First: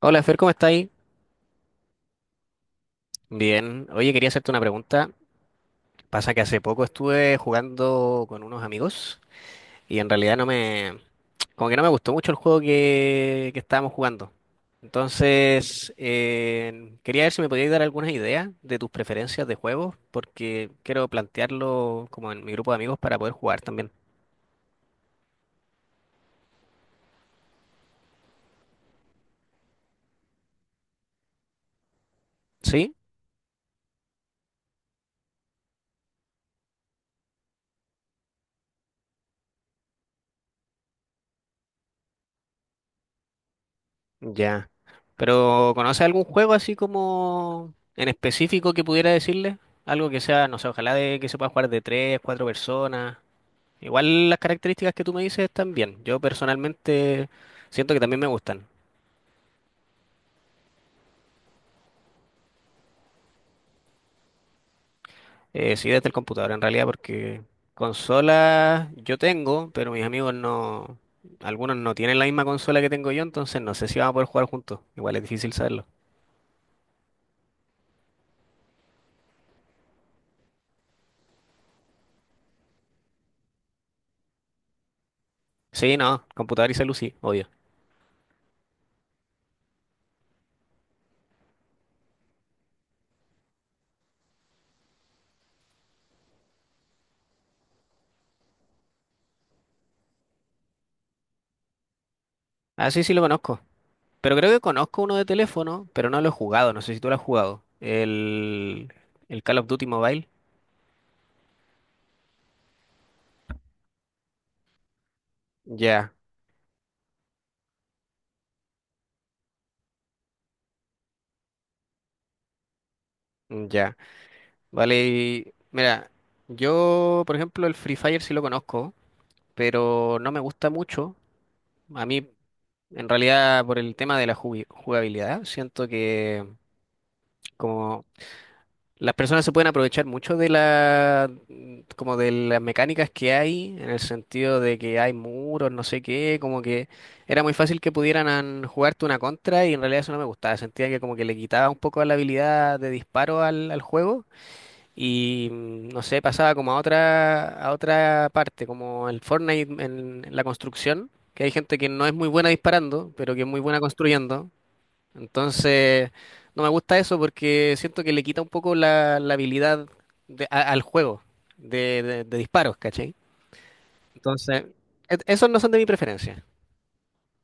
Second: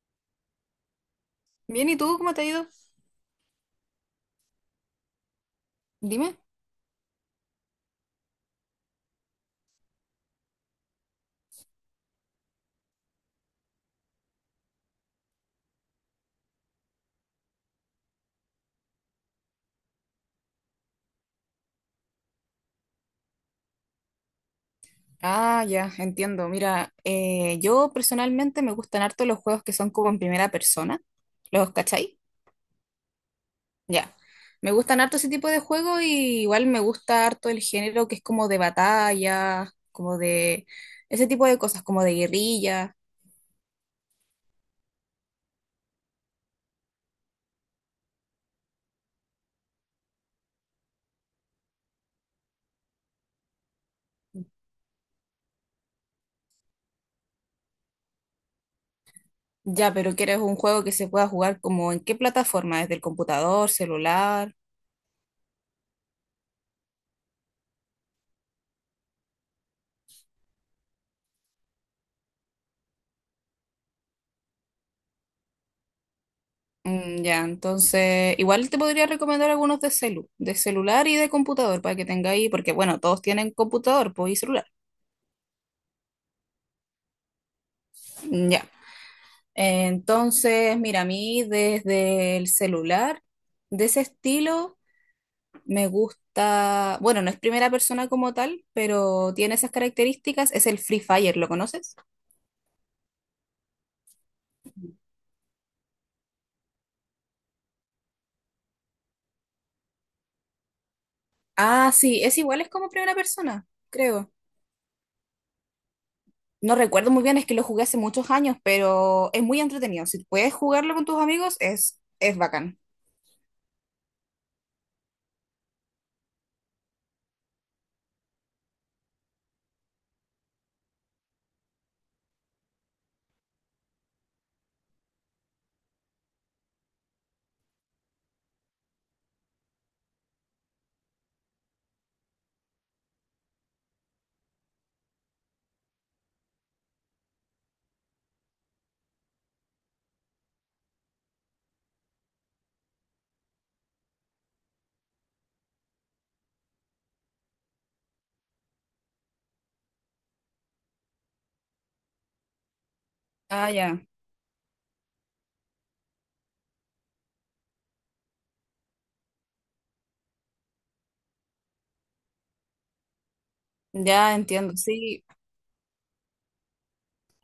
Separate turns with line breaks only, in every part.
Hola, Fer, ¿cómo estáis?
Bien, ¿y tú cómo te ha ido?
Bien. Oye, quería hacerte una pregunta. Pasa
Dime.
que hace poco estuve jugando con unos amigos y en realidad no me, como que no me gustó mucho el juego que estábamos jugando. Entonces, quería ver si me podías dar algunas ideas de tus preferencias de juegos, porque quiero plantearlo como en mi grupo de amigos para poder jugar también.
Ah, ya, entiendo. Mira, yo personalmente me gustan harto los juegos que son como en primera persona. ¿Los cachai?
¿Sí?
Ya. Me gustan harto ese tipo de juegos y igual me gusta harto el género que es como de batalla, como de ese tipo de cosas, como de guerrilla.
Ya. Pero ¿conoce algún juego así como en específico que pudiera decirle? Algo que sea, no sé, ojalá de que se pueda jugar de tres, cuatro personas. Igual las características que tú me dices están bien. Yo personalmente siento que también me gustan.
Ya, pero ¿quieres un juego que se pueda jugar como en qué plataforma? ¿Desde el computador, celular?
Sí, desde el computador en realidad, porque consolas yo tengo, pero mis amigos no, algunos no tienen la misma consola que tengo yo, entonces no sé si vamos a poder jugar juntos. Igual es difícil saberlo.
Mm, ya, entonces, igual te podría recomendar algunos de celular y de computador para que tengáis, porque bueno, todos tienen computador, pues y celular.
Sí, no, computador y celu sí, obvio.
Mm, ya. Entonces, mira, a mí desde el celular, de ese estilo, me gusta, bueno, no es primera persona como tal, pero tiene esas características, es el Free Fire, ¿lo conoces?
Ah, sí, sí lo conozco. Pero creo que conozco uno de teléfono, pero no lo he jugado. No sé si tú lo has jugado. El Call of Duty Mobile.
Ah, sí, es igual, es como primera persona, creo.
Ya,
No recuerdo muy bien, es que lo jugué hace muchos años, pero es muy entretenido. Si puedes jugarlo con tus amigos, es bacán.
ya. Vale, y mira, yo, por ejemplo, el Free Fire sí lo conozco, pero no me gusta mucho. A mí, en realidad, por el tema de la jugabilidad, siento que, como las personas se pueden aprovechar mucho de la, como de las mecánicas que hay, en el sentido de que hay muros, no sé qué, como que era muy fácil que pudieran jugarte una contra y en realidad eso no me gustaba. Sentía que como que le quitaba un poco la habilidad de disparo al juego y no sé, pasaba como a a otra parte, como el Fortnite en la construcción, que hay gente que no es muy buena disparando, pero que es muy
Ah,
buena
ya.
construyendo. Entonces, no me gusta eso porque siento que le quita un poco la habilidad al juego de disparos, ¿cachai?
Ya
Entonces,
entiendo, sí.
esos no son de mi preferencia.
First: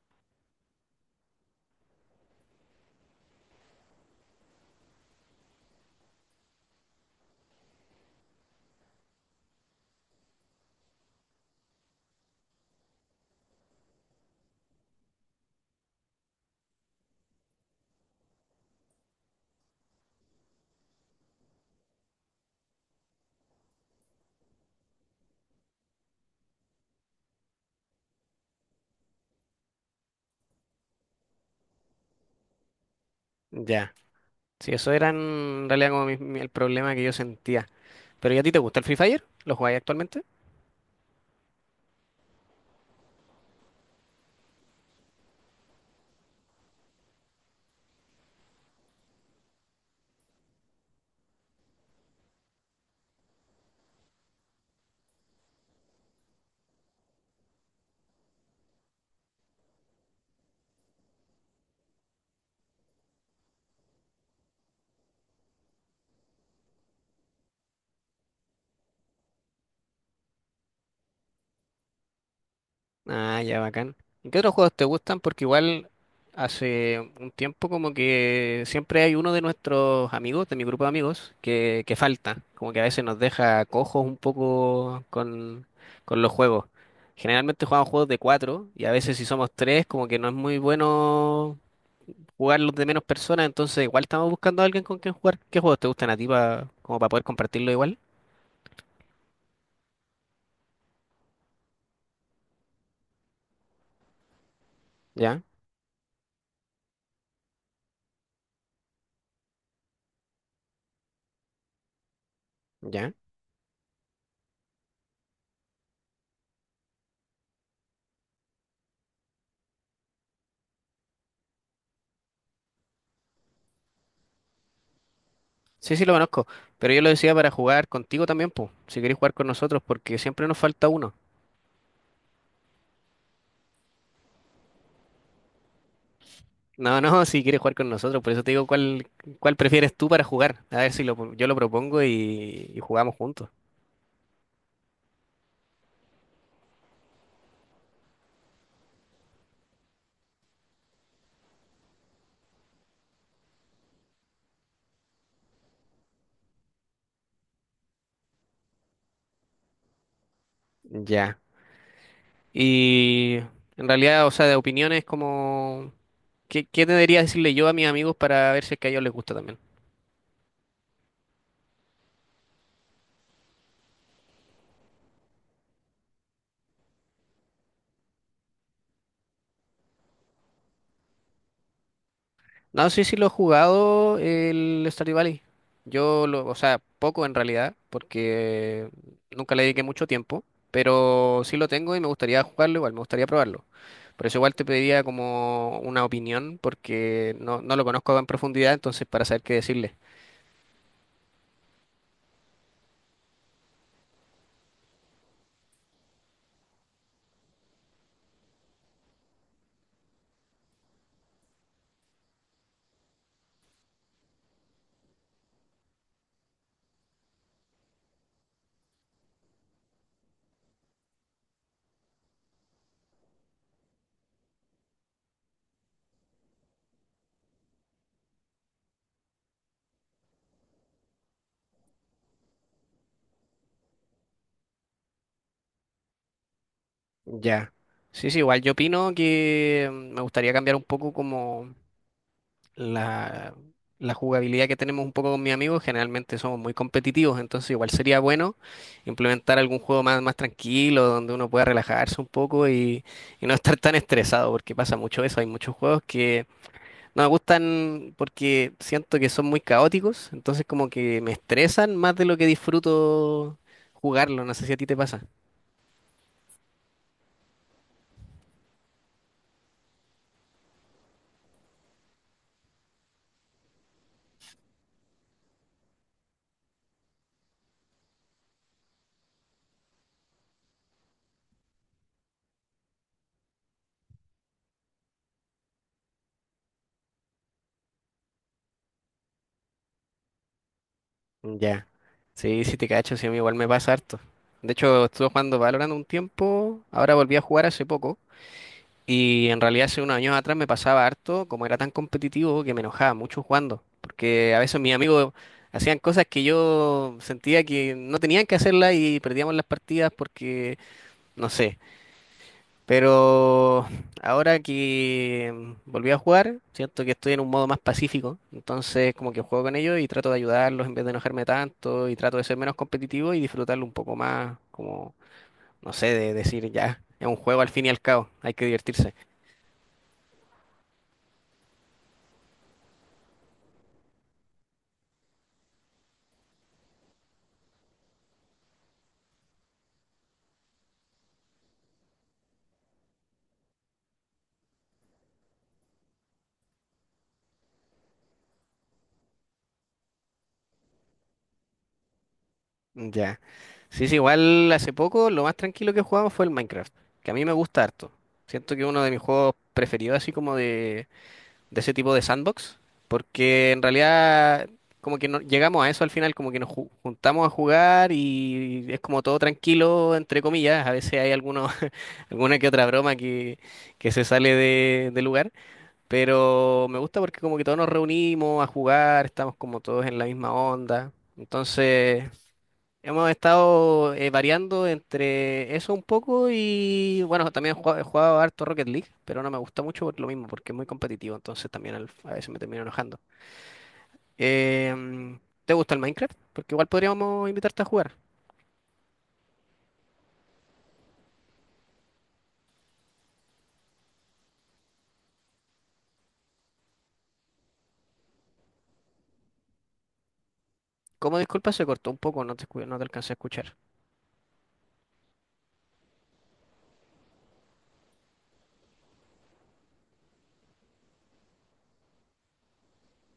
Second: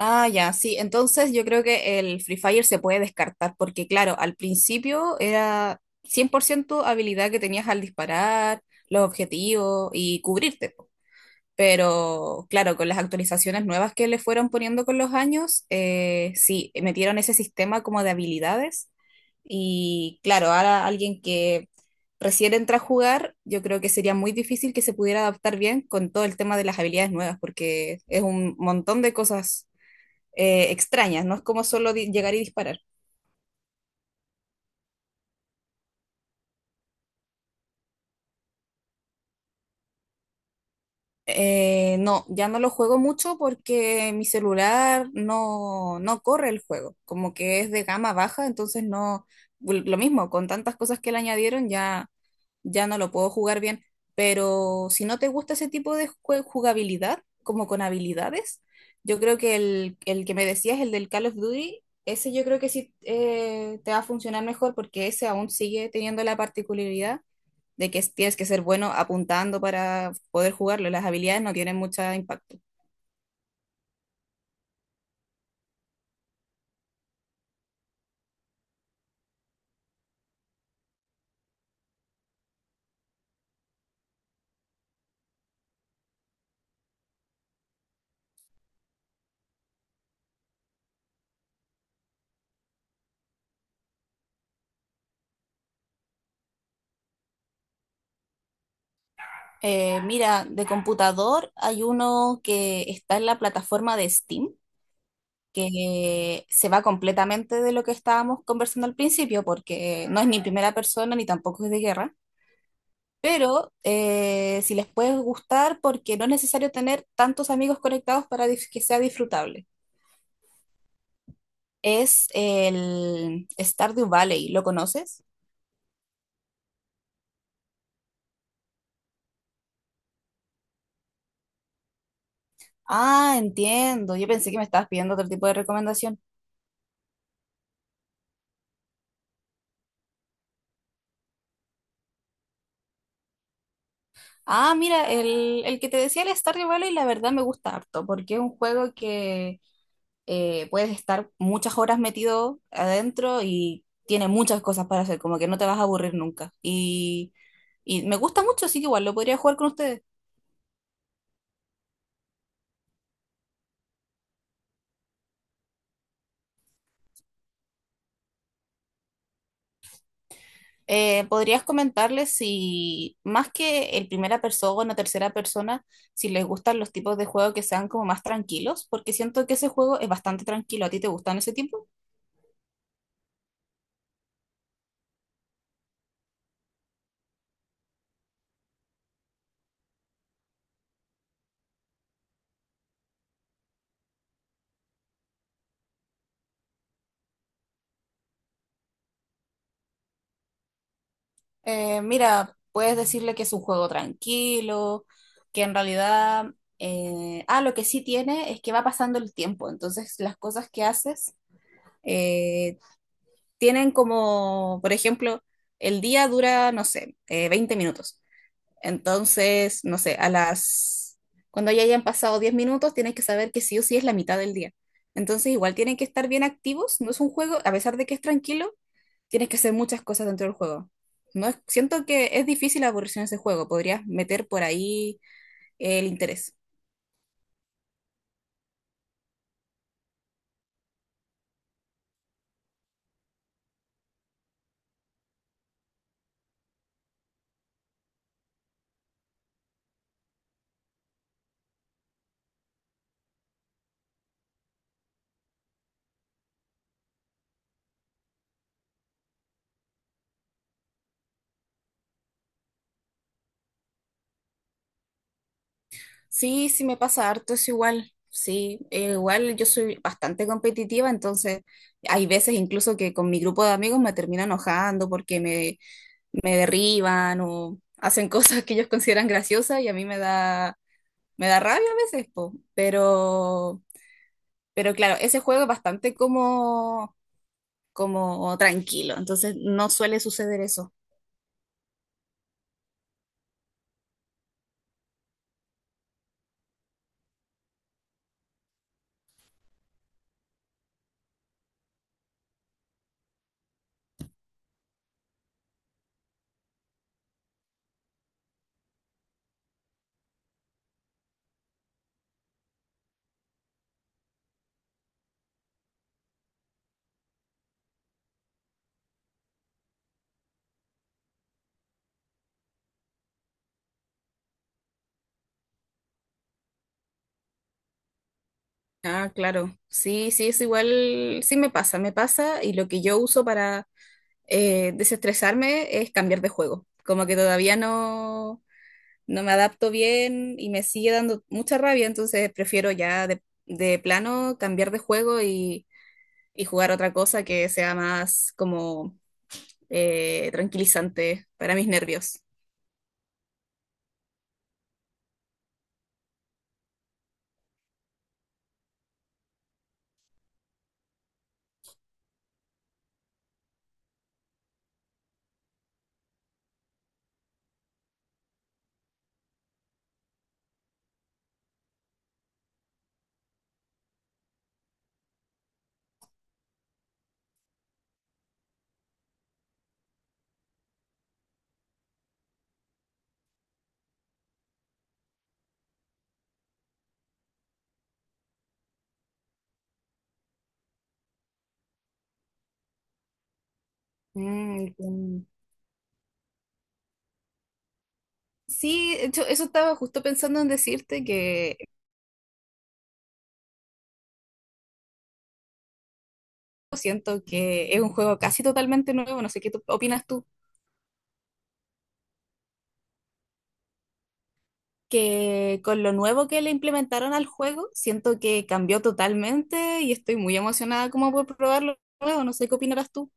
Ah, ya, sí. Entonces yo creo que el Free Fire se puede descartar, porque claro, al principio era 100% habilidad que tenías al disparar, los objetivos y cubrirte, po. Pero claro, con las actualizaciones nuevas que le fueron poniendo con los años, sí, metieron ese sistema como de habilidades. Y claro, ahora alguien que recién entra a jugar, yo creo que sería muy difícil que se pudiera adaptar bien con todo el tema de las habilidades nuevas, porque es un montón de cosas extrañas, no es como solo llegar y disparar.
Ya. Sí, eso era en realidad como el problema que yo sentía. Pero ¿y a ti te gusta el Free Fire? ¿Lo jugáis actualmente?
No, ya no lo juego mucho porque mi celular no, no corre el juego, como que es de gama baja, entonces no, lo mismo, con tantas cosas que le añadieron ya, ya no lo puedo jugar bien, pero si no te gusta ese tipo de jugabilidad, como con habilidades, yo creo que el que me decías, el del Call of Duty, ese yo creo que sí, te va a funcionar mejor porque ese aún sigue teniendo la particularidad de que tienes que ser bueno apuntando para poder jugarlo. Las habilidades no tienen mucho impacto.
Ah, ya bacán. ¿Y qué otros juegos te gustan? Porque igual hace un tiempo como que siempre hay uno de nuestros amigos, de mi grupo de amigos, que falta. Como que a veces nos deja cojos un poco con los juegos. Generalmente jugamos juegos de cuatro y a veces si somos tres como que no es muy bueno jugarlos de menos personas, entonces igual estamos buscando a alguien con quien jugar. ¿Qué juegos te gustan a ti como para poder compartirlo igual?
Mira, de computador hay uno que está en la plataforma de Steam,
Ya,
que se va completamente de lo que estábamos conversando al principio, porque no es ni primera persona ni tampoco es de guerra.
ya.
Pero si les puede gustar, porque no es necesario tener tantos amigos conectados para que sea disfrutable. Es el Stardew Valley, ¿lo conoces?
Sí, sí, lo conozco, pero yo lo decía para jugar contigo también, pues, si quieres jugar con nosotros, porque siempre nos falta uno.
Ah, entiendo. Yo pensé que me estabas pidiendo otro tipo de recomendación.
No, no, si quieres jugar con nosotros, por eso te digo cuál prefieres tú para jugar. A ver si lo, yo lo propongo y jugamos juntos.
Ah, mira, el que te decía el Stardew Valley, la verdad me gusta harto, porque es un juego que puedes estar muchas horas metido adentro y tiene muchas cosas para hacer, como que no te vas a aburrir nunca. Y me gusta mucho, así que igual lo podría jugar con ustedes.
Ya. Y en realidad, o sea, de opiniones como, qué debería decirle yo a mis amigos para ver si es que a ellos les gusta también?
¿Podrías comentarles si, más que el primera persona o tercera persona, si les gustan los tipos de juego que sean como más tranquilos? Porque siento que ese juego es bastante tranquilo. ¿A ti te gustan ese tipo?
No, sí, sí lo he jugado el Stardew Valley. Yo lo, o sea, poco en realidad, porque nunca le dediqué mucho tiempo, pero sí lo tengo y me gustaría jugarlo igual, me gustaría probarlo. Por eso igual te pediría como una opinión, porque no, no lo conozco en profundidad, entonces para saber qué decirle.
Mira, puedes decirle que es un juego tranquilo, que en realidad, lo que sí tiene es que va pasando el tiempo, entonces las cosas que haces eh, tienen como, por ejemplo, el día dura, no sé, 20 minutos. Entonces, no sé, a las... Cuando ya hayan pasado 10 minutos, tienes que saber que sí o sí es la mitad del día. Entonces, igual tienen que estar bien activos. No es un juego, a pesar de que es tranquilo, tienes que hacer muchas cosas dentro del juego. No es- siento que es difícil aburrirse en ese juego. Podrías meter por ahí el interés.
Ya. Sí, sí, igual yo opino que me gustaría cambiar un poco como la, la jugabilidad que tenemos un poco con mis amigos, generalmente somos muy competitivos, entonces igual sería bueno implementar algún juego más tranquilo, donde uno pueda relajarse un poco y no estar tan estresado, porque pasa mucho eso, hay muchos juegos que no me gustan porque siento que son muy caóticos, entonces como que me estresan más de lo que disfruto jugarlo, no sé si a ti te pasa.
Sí, sí me pasa harto, es igual. Sí, igual yo soy bastante competitiva, entonces hay veces incluso que con mi grupo de amigos me termino enojando porque me derriban o hacen cosas que ellos consideran graciosas y a mí me me da rabia a veces, po. Pero claro, ese juego es bastante como tranquilo, entonces no suele suceder eso.
Ya. Sí, sí te cacho, sí, a mí igual me pasa harto. De hecho, estuve jugando Valorant un tiempo, ahora volví a jugar hace poco. Y en realidad hace unos años atrás me pasaba harto, como era tan competitivo, que me enojaba mucho jugando, porque a veces mis amigos hacían cosas que yo sentía que no tenían que hacerlas y perdíamos las partidas porque, no sé. Pero ahora que volví a jugar, siento que estoy en un modo más pacífico, entonces como que juego con ellos y trato de ayudarlos en vez de enojarme tanto y trato de ser menos competitivo y disfrutarlo un poco más, como, no sé, de decir ya, es un juego al fin y al cabo, hay que divertirse.
Ah, claro, sí, sí, es igual, sí me pasa y lo que yo uso para desestresarme es cambiar de juego, como que todavía no, no me adapto bien y me sigue dando mucha rabia, entonces prefiero ya de plano cambiar de juego y jugar otra cosa que sea más como tranquilizante para mis nervios.
Ya. Sí, sí, igual hace poco lo más tranquilo que jugamos fue el Minecraft, que a mí me gusta harto. Siento que es uno de mis juegos preferidos, así como de ese tipo de sandbox, porque en realidad como que no, llegamos a eso al final, como que nos juntamos a jugar y es como todo tranquilo, entre comillas. A veces hay algunos, alguna que otra broma que se sale de lugar, pero me gusta porque como que todos nos reunimos a jugar, estamos como todos en la misma onda. Entonces, hemos estado variando entre eso un poco y bueno, también he jugado harto Rocket League, pero no me gusta mucho por lo mismo, porque es muy competitivo, entonces también a veces me termino enojando.
Mm,
Em,
entiendo.
¿te gusta el Minecraft? Porque igual podríamos invitarte a jugar.
Sí, de hecho, eso estaba justo pensando en decirte que siento que es un juego casi totalmente nuevo, no sé qué opinas tú,
Como disculpa, se cortó un poco, no te, no te alcancé a escuchar.
que con lo nuevo que le implementaron al juego, siento que cambió totalmente y estoy muy emocionada como por probarlo nuevo, no sé qué opinarás tú.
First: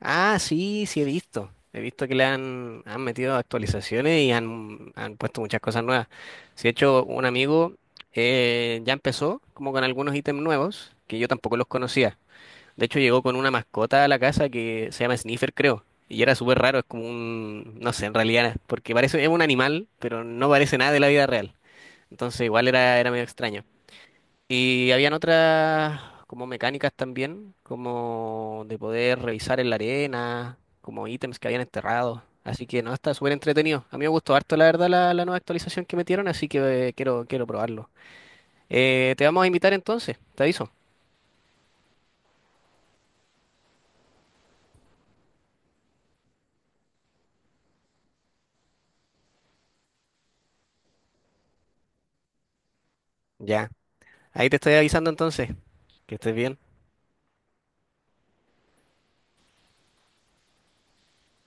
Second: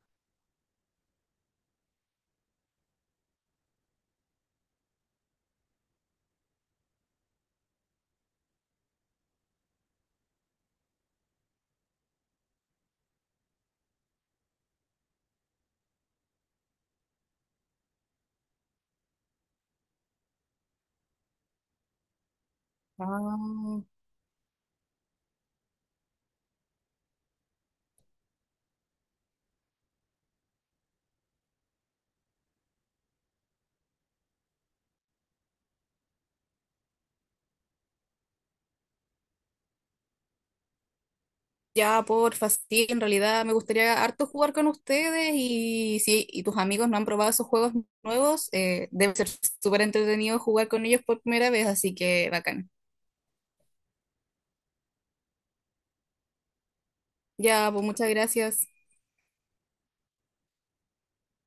Ah, sí, sí he visto. He visto que le han metido actualizaciones y han puesto muchas cosas nuevas. Si de hecho, un amigo ya empezó como con algunos ítems nuevos que yo tampoco los conocía. De hecho, llegó con una mascota a la casa que se llama Sniffer, creo. Y era súper raro, es como un, no sé, en realidad, porque parece, es un animal, pero no parece nada de la vida real. Entonces igual era medio extraño.
Ah.
Y habían otras como mecánicas también, como de poder revisar en la arena, como ítems que habían enterrado. Así que no, está súper entretenido. A mí me gustó harto, la verdad, la nueva actualización que metieron, así que quiero probarlo. Te vamos a invitar entonces, te aviso.
Ya, porfa, sí, en realidad me gustaría harto jugar con ustedes y si tus amigos no han probado esos juegos nuevos, debe ser súper entretenido jugar con ellos por primera vez, así que bacán.
Ya, ahí te estoy avisando entonces, que estés bien.
Ya, pues muchas gracias.